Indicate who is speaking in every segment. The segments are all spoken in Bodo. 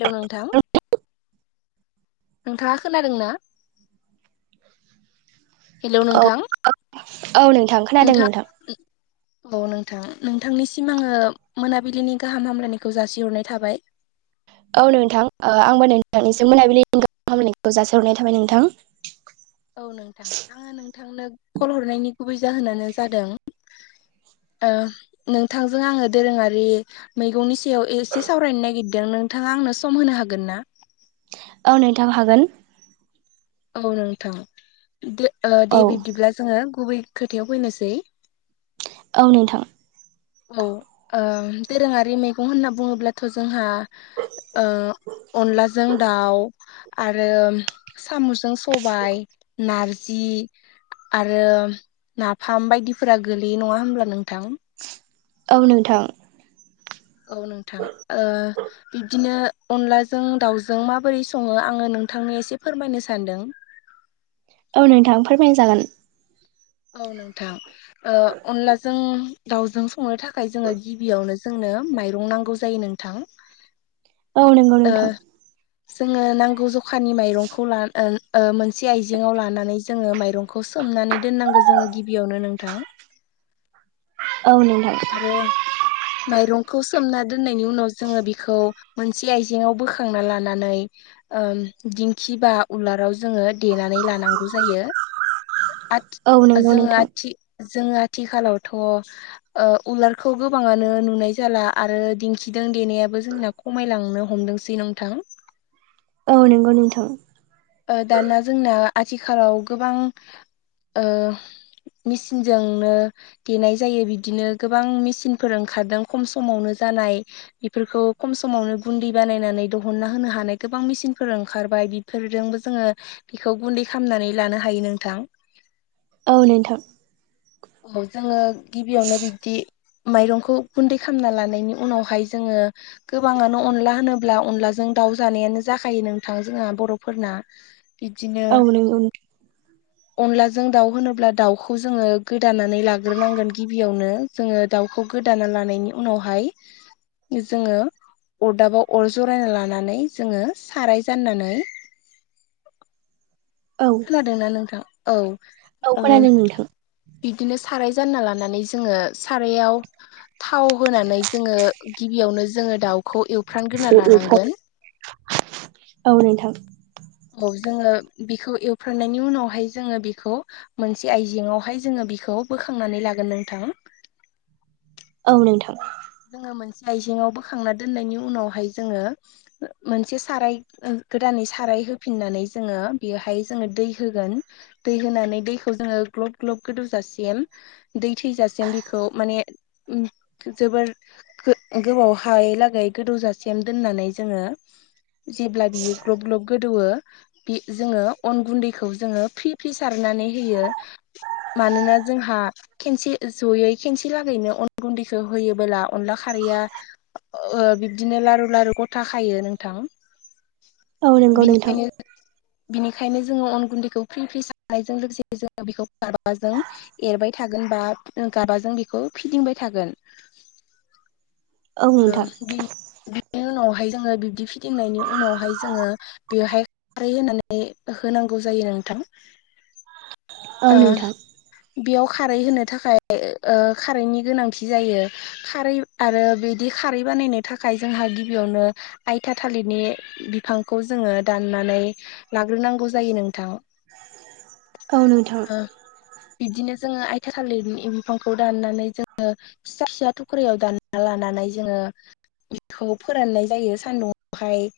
Speaker 1: हेलौ नोंथां नोंथाङा खोनादों ना हेलौ नोंथां
Speaker 2: औ औ नोंथां
Speaker 1: नोंथां [unintelligible] औ नोंथां नोंथांनिसिम आङो मोनाबिलिनि गाहाम हामलायनायखौ जासिहरनाय थाबाय।
Speaker 2: औ नोंथां आंबो नोंथांनिसिम मोनाबिलि गाहाम हामलायनायखौ जासिहरनाय थाबाय नोंथां।
Speaker 1: औ नोंथां आङो नोंथांनो कल हरनायनि गुबै जाहोनानो जादों ओ नोंथांजों आङो दोरोङारि मेगंनि सायाव एसे सावरायनो नागिरदों नोंथाङा आंनो सम होनो हागोन ना?
Speaker 2: औ नोंथा हागोन
Speaker 1: औ नोंथां ओ
Speaker 2: औ
Speaker 1: दे बिब्दिब्ला जोङो गुबै खोथायाव फैनोसै
Speaker 2: औ नोंथां।
Speaker 1: औ ओ दोरोङारि मैगं होनना बुङोब्लाथ' जोंहा अनलाजों दाउ आरो सामुजों सबाय नारजि आरो नाफाम बायदिफोरा गोलैयो नङा होमब्ला नोंथां?
Speaker 2: औ नोंथां
Speaker 1: औ नोंथां ओ बिब्दिनो अनलाजों दाउजों माबोरै सङो आङो नोंथांनो एसे फोरमायनो सानदों।
Speaker 2: औ नोंथां फोरमाय जागोन
Speaker 1: औ नोंथां ओ अनलाजों दावजों संनो थाखाय जोङो गिबियावनो जोंनो माइरं नांगौ जायो नोंथां।
Speaker 2: औ नंगौ
Speaker 1: ओ
Speaker 2: नोंथां
Speaker 1: जोङो नांगौ जखानि माइरंखौ [unintelligible] लानो मोनसे आइजेंाव लानानै जोङो माइरंखौ सोमनानै दोननांगौ जोङो गिबियावनो नोंथां।
Speaker 2: औ नोंथां
Speaker 1: आरो माइरंखौ सोमना दोननायनि उनाव जोङो बिखौ मोनसे आइजेंङाव बोखांना लानानै दिंखि बा उलाराव जोङो देनानै लानांगौ जायो।
Speaker 2: औ
Speaker 1: आथि
Speaker 2: नंगौ
Speaker 1: जोङो
Speaker 2: नोंथां
Speaker 1: आथि-आथिखालावथ' ओ उलारखौ गोबाङानो नुनाय जाला आरो दिन्थिदों देनायाबो जोंना खमायलांनो हमदोंसै नोंथां।
Speaker 2: औ नोंगौ नोंथां।
Speaker 1: दाना जोंना आथिखालाव गोबां ओ मेसिनजोंनो देनाय जायो बिदिनो गोबां मेचिनफोर ओंखारदों खम समावनो जानाय बेफोरखौ खम समावनो गुन्दै बानायनानै दिहुनना होनो हानाय गोबां मेसिनफोर ओंखारबाय [unintelligible] जोंबो जोङो बेखौ गुन्दै खालामनानै लानो हायो नोंथां।
Speaker 2: औ नोंथां
Speaker 1: औ जोङो गिबियावनो बिबदि माइरंखौ गुन्दै खालामना लानायनि उनावहाय जोङो गोबाङानो अनला होनोब्ला अनलाजों दाउ जानायानो जाखायो नोंथां जोंहा बर' फोरना बिदिनो
Speaker 2: औ नंगौ
Speaker 1: अनलाजों दाउ होनोब्ला दाउखौ जोङो गोदानानै लाग्रोनांगोन गिबियावनो जोङो दाउखौ गोदाना लानायनि उनावहाय जोङो अरदाबाव अर जरायना लानानै जोङो साराय जाननानै
Speaker 2: औ
Speaker 1: खोनादों ना नोंथां औ
Speaker 2: औ
Speaker 1: ओ
Speaker 2: खोनादों नोंथां
Speaker 1: बिदिनो साराय जानना लानानै जोङो सारायाव थाव होनानै जोङो गिबियावनो जोङो दाउ खौ एवफ्राम ग्रोनानै
Speaker 2: औ
Speaker 1: लानांगोन
Speaker 2: नोंथां
Speaker 1: औ जोङो बेखौ एवफ्रामनायनि उनावहाय जोङो बेखौ मोनसे आइजेंआवहाय जोङो बिखौ बोखांनानै लागोन नोंथां
Speaker 2: औ नोंथां
Speaker 1: जोङो मोनसे आइजेंआव बोखांना दोननायनि उनावहाय जोङो मोनसे साराय गोदानै साराय होफिननानै जोङो बेवहाय जोङो दै होगोन दै होनानै दैखौ जोङो ग्लब ग्लब गोदौ जासिम दै थैजासिम बिखौ माने जोबोर गो गोबाव हायै लागै गोदौजासेम दोननानै जोङो जेब्ला बियो ग्लब ग्लब गोदौयो बे जोङो अन गुन्दैखौ जोङो फ्रि फ्रि सारनानै होयो मानोना जोंहा खेनसे जयै खेनसे लागैनो अन गुन्दैखौ होयोबोला अनला खारैया ओ बिब्दिनो लारु लारु गथा खायो नोंथां
Speaker 2: औ नंगौ नोंथां
Speaker 1: बिनिखायनो बिनिखायनो जोङो अन गुन्दैखौ फ्रि फ्रि सारनायजों लोगोसे जोङो बेखौ गारबा जों एरबाय थागोन बा गाबाजों बेखौ फिदिंबाय थागोन
Speaker 2: औ
Speaker 1: ओ
Speaker 2: नोंथां
Speaker 1: बिनि बेनि उनावहाय जोङो बिब्दि फिदिंनायनि उनावहाय जोङो बेवहाय खारै होनानै होनांगौ जायो नोंथां
Speaker 2: औ
Speaker 1: ओ
Speaker 2: नोंथां
Speaker 1: बेयाव खारै होनो थाखाय खारैनि गोनांथि जायो खारै आरो बिदि खारै बानायनो थाखाय जोंहा गिबियावनो आइथा थालिरनि बिफांखौ जोङो दाननानै लाग्रोनांगौ जायो नोंथां ओ
Speaker 2: औ नोंथां
Speaker 1: बिदिनो जोङो आथिया थालिरनि बिफांखौ दाननानै जोङो फिसा फिसा थुख्रायाव दानना लानानै जोङो बेखौ फोराननाय जायो सान्दुंआवहाय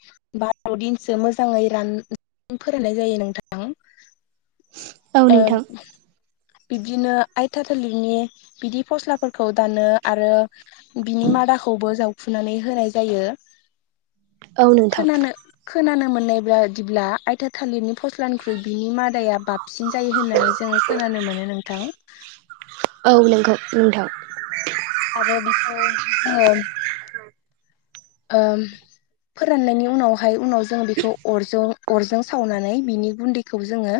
Speaker 1: बार'दिनसो मोजाङै राननानै फोरानाय जायो नोंथां
Speaker 2: औ
Speaker 1: ओं
Speaker 2: नोंथां
Speaker 1: बिदिनो आइथा थालिरनि बिदि फस्लाफोरखौ दानो आरो बिनि मादाखौबो जावखुनानै होनाय जायो खोनानो खोनानो मोननाय बादिब्ला आइथा थालिरनि फस्लानि ख्रुइ बिनि मादाया बाबसिन जायो होननानै जोङो खोनानो मोनो नोंथां
Speaker 2: औ नोंगौ नोंथां
Speaker 1: आरो बिखौ जोङो फोराननायनि उनावहाय उनाव जोङो बेखौ अरजों अरजों सावनानै बिनि गुन्दैखौ जोङो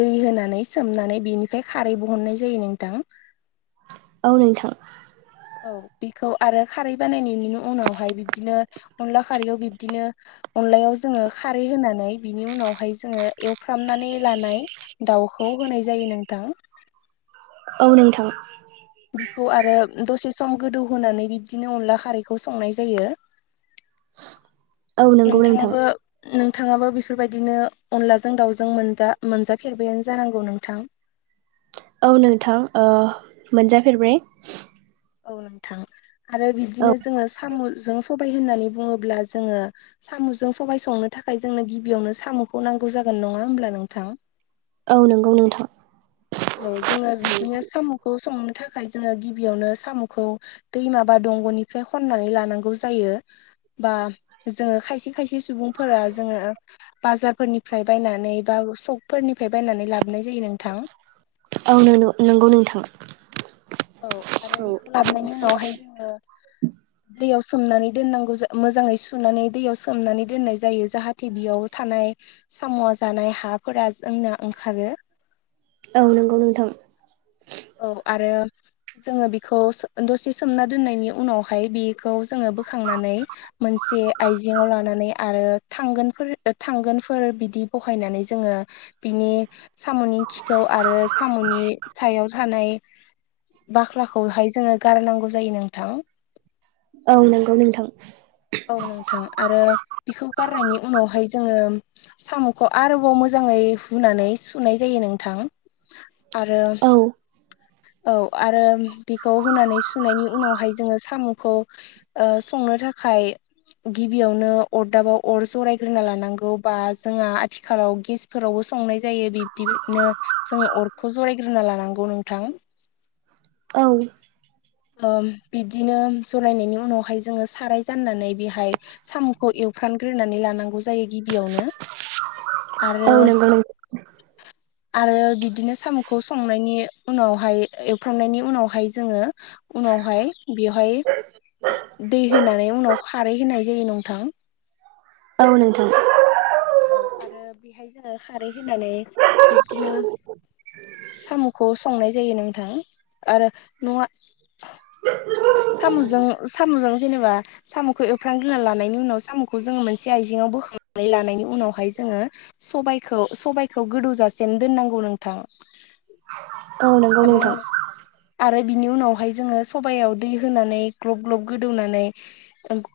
Speaker 1: दै होनानै सोमनानै बेनिफ्राय खारै बहननाय जायो नोंथां
Speaker 2: औ नोंथां
Speaker 1: औ बेखौ आरो खारै बानायनायनि उनावहाय बिब्दिनो अनला खारैयाव बिब्दिनो अनलायाव जोङो खारै होनानै बिनि उनावहाय जोङो एवफ्रामनानै लानाय दाउखौ होनाय जायो नोंथां
Speaker 2: औ नोंथां
Speaker 1: बिखौ आरो दसे सम गोदौहोनानै बिब्दिनो अनला खारैखौ संनाय जायो
Speaker 2: औ नंगौ नोंथां
Speaker 1: नोंथाङाबो नोंथाङाबो बेफोरबायदिनो अनलाजों दाउजों मोनजा मोनजाफेरबायानो जानांगौ नोंथां?
Speaker 2: औ नोंथां मोनजाफेरबाय।
Speaker 1: औ नोंथां आरो
Speaker 2: औ
Speaker 1: बिब्दिनो जोङो सामजों सबाय होननानै बुङोब्ला जोङो। सामजों सबबाय संनो थाखाय जोंनो गिबियावनो सामखौ नांगौ जागोन नङा होमब्ला नोंथां।
Speaker 2: औ नंगौ नोंथां।
Speaker 1: औ जोङो बिदिनो सामखौ संनो थाखाय जोङो गिबियावनो सामखौ। दैमाबा दंगनिफ्राय खननानै लानांगौ जायो बा जोङो खायसे खायसे सुबुंफोरा जोङो। बाजारफोरनिफ्राय बायनानै बा शकफोरनिफ्राय बायनानै लाबोनाय जायो नोंथां।
Speaker 2: औ नो नंगौ नोंथां।
Speaker 1: औ आरो
Speaker 2: औ
Speaker 1: बेखौ लाबोनायनि उनावहाय जोङो। दैयाव सोमनानै दोननांगौ मोजाङै सुनानै दैयाव सोमनानै दोननाय जायो जाहाथे जाथे बेयाव थानाय सामवा जानाय हाफोरा जोंना ओंखारो।
Speaker 2: औ नंगौ नोंथां।
Speaker 1: औ आरो जोङो बेखौ दसे सोमना दोननायनि उनावहाय बे खौ जोङो बोखनानै मोनसे आयजेङाव लानानै। आरो थांगोनफोर थांगोनफोर बिदि बहायनानै जोङो बिनि। सामनि खिथाव आरो सामनि सायाव थानाय बाख्लाखौहाय जोङो गारनांगौ जायो नोंथां।
Speaker 2: औ नंगौ नोंथां।
Speaker 1: औ नोंथां आरो बिखौ गारनायनि उनावहाय जोङो। सामखौ आरोबाव मोजाङै हुनानै सुनाय जायो नोंथां। आरो
Speaker 2: औ
Speaker 1: औ आरो बेखौ होनानै सुनायनि उनावहाय जोङो सामखौ। ओ-संनो थाखाय। गिबियावनो अरदाबाव अर जरायग्रोना लानांगौ बा जोंहा आथिखालाव गेस फोरावबो संनाय जायो बिब्दिनो जोङो अरखौ जरायग्रोना लानांगौ नोंथां।
Speaker 2: औ
Speaker 1: ओम-बिब्दिनो जरायनायनि उनावहाय जोङो साराय जाननानै बेहाय। सामखौ एवफ्रानग्रोनानै लानांगौ जायो गिबियावनो। आरो
Speaker 2: औ नंगौ नोंथां
Speaker 1: आरो बिदिनो सामखौ संनायनि उनावहाय एवफ्रामनायनि उनावहाय जोङो। उनावहाय बेवहाय। दै होनानै उनाव खारै होनाय जायो नं थां
Speaker 2: औ नोंथां।
Speaker 1: औ आरो बेहाय जोङो खारै होनानै बिब्दिनो। सामखौ संनाय जायो नोंथां आरो नआ सामजों सामजों जेनेबा सामखौ एफ्रांनग्रोना लानायनि उनाव सामखौ जोङो मोनसे आइजेंआव बोखांनानै लानायनि उनाव उनावहाय जोङो सखौ सबाइखौ गोदौजासिम दोननांगौ नोंथां।
Speaker 2: औ नंगौ
Speaker 1: आरो
Speaker 2: नोंथां
Speaker 1: आरो बिनि उनावहाय जोङो सबायाव दै होनानै ग्लब ग्लब गोदौनानै।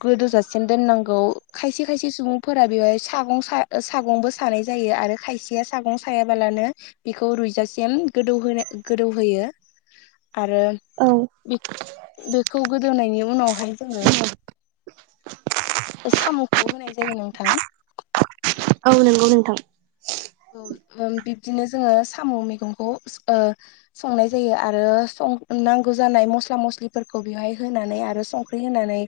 Speaker 1: गोदौ जासिम दोननांगौ खायसे खायसे सुबुंफोरा बेवहाय सगं खा सागंबो सानाय जायो आरो खायसेया सागं सायाबालानो। बेखौ रुइजासिम गोदौहो गोदौहोयो। आरो
Speaker 2: औ
Speaker 1: बेख बेखौ गोदोनायनि उनावहाय जोङो। सामखौ होनाय जायो नोंथां।
Speaker 2: औ नंगौ नोंथां।
Speaker 1: औ बिब्दिनो जोङो साम मैगंखौ ओ संनाय जायो आरों सं‌ नांगौ जानाय मस्ला मस्लिफोरखौ बेवहाय होनानै आरो सं खारै होनानै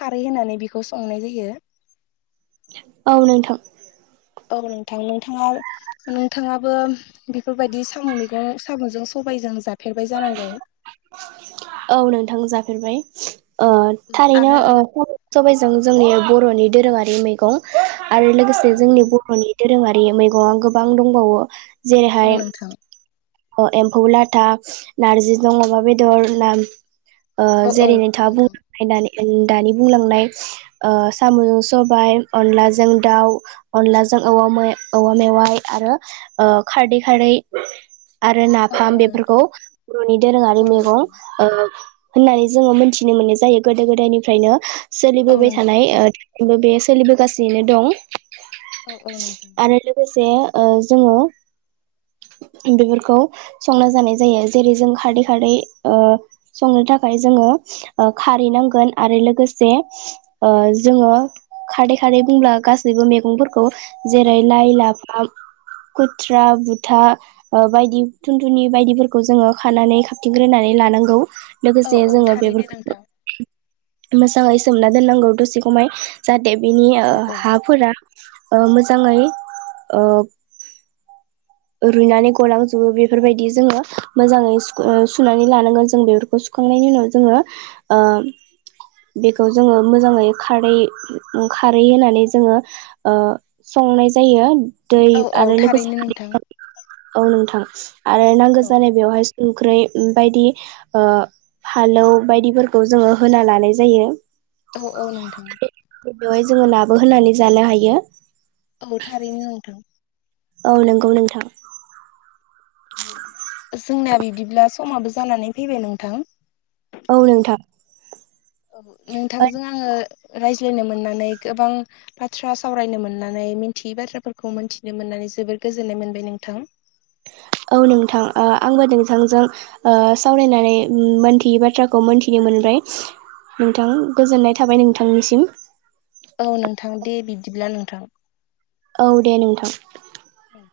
Speaker 1: खारै होनानै बेखौ संनाय जायो।
Speaker 2: औ नोंथां
Speaker 1: औ नोंथां नोंथाङा नोंथाङाबो बेफोरबायदि साम' मैगं साम'जों सबायजों जाफेरबाय जानांगौ।
Speaker 2: औ नोंथां जाफेरबाय ओ थारैनो
Speaker 1: आरो
Speaker 2: ओ सबायाइजों जोंनि बर'नि दोरोङारि मैगं आरो लोगोसे जोंनि बर'नि दोरोङारि मैगङा गोबां दंबावो
Speaker 1: औ
Speaker 2: जेरैहाय
Speaker 1: नोंथां
Speaker 2: अ एम्फौ लाथा नारजि जों अमा बेदर ना ओ
Speaker 1: औ औ
Speaker 2: जेरै नोंथाङा
Speaker 1: नोंथां
Speaker 2: बुंलांनाय दानि बुंलांनाय साम'जों सबाय अनलाजों दाउ अनलाजों औ औवा मेवाइ आरो खारदै खारै आरो
Speaker 1: औ औ
Speaker 2: नाफाम
Speaker 1: नोंथां
Speaker 2: बेफोरखौ बर'नि दोरोङारि
Speaker 1: औ
Speaker 2: मैगं।
Speaker 1: नोंथां
Speaker 2: होननानै जोंङो मोनथिनो मोननाय जायो गोदो गोदायनिफ्रायनो
Speaker 1: औ
Speaker 2: सोलिबोबाय
Speaker 1: नोंथां
Speaker 2: थानाय ओ बे सोलिबोगासिनो दं।
Speaker 1: औ औ नोंथां
Speaker 2: आरो लोगोसे जोंङो बेफोरखौ संना जानाय जायो जेरै जों खारदै खारदै ओ संनो थाखाय जोंङो ओ खारै नांगोन आरो लोगोसे जोंङो खारदै खारदै बुंब्ला गासैबो मैगंफोरखौ जेरै लाइ लाफा खुथ्रा बुथा ओ बायदि थुनथुनि बायदिफोरखौ जोंङो खानानै खाबथिग्रोनानै लानांगौ
Speaker 1: औ
Speaker 2: लोगोसे
Speaker 1: औ
Speaker 2: जोंङो
Speaker 1: थारैनो
Speaker 2: बेफोरखौ
Speaker 1: नोंथां
Speaker 2: मोजाङै सोमना दोननांगौ दसे खमाय जाहाथे बिनि
Speaker 1: औ औ
Speaker 2: हाफोरा ओ मोजाङै ओ रुइनानै गलांजोबो बेफोरबायदि जोंङो मोजाङै सुओ सुनानै लानांगोन जों बे सुखांनायनि उनाव जोंङो ओ बेखौ जोंङो मोजाङै खारै खारै होनानै जोंङो ओ संनाय जायो दै
Speaker 1: औ औ
Speaker 2: आरो लोगोसे
Speaker 1: थारैनो
Speaker 2: खारै।
Speaker 1: नोंथां
Speaker 2: औ नोंथां आरो नांगौ
Speaker 1: औ
Speaker 2: जानाय बेवहाय संख्रै बायदि ओ फालौ बायदिफोरखौ जोंङो होना लानाय जायो।
Speaker 1: औ औ नोंथां।
Speaker 2: बेवहाय जोंङो नाबो होनानै जानो हायो।
Speaker 1: औ थारैनो नोंथां।
Speaker 2: औ नंगौ नोंथां।
Speaker 1: जोंना बिदिब्ला समाबो जानानै फैबाय नोंथां
Speaker 2: औ नोंथां।
Speaker 1: औ नोंथांजों आङो रायज्लायनो मोननानै गोबां बाथ्रा सावरायनो मोननानै मिन्थियै बाथ्राफोरखौ मोनथिनो मोननानै जोबोर गोजोननाय मोनबाय नोंथां।
Speaker 2: औ नोंथां आंबो नोंथांजों ओ सावरायनानै मोनथियै बाथ्राखौ मोनथिनो मोनबाय। नोंथां गोजोननाय थाबाय नोंथांनिसिम।
Speaker 1: औ नोंथां दे बिदिब्ला नोंथां।
Speaker 2: औ दे नोंथां
Speaker 1: औ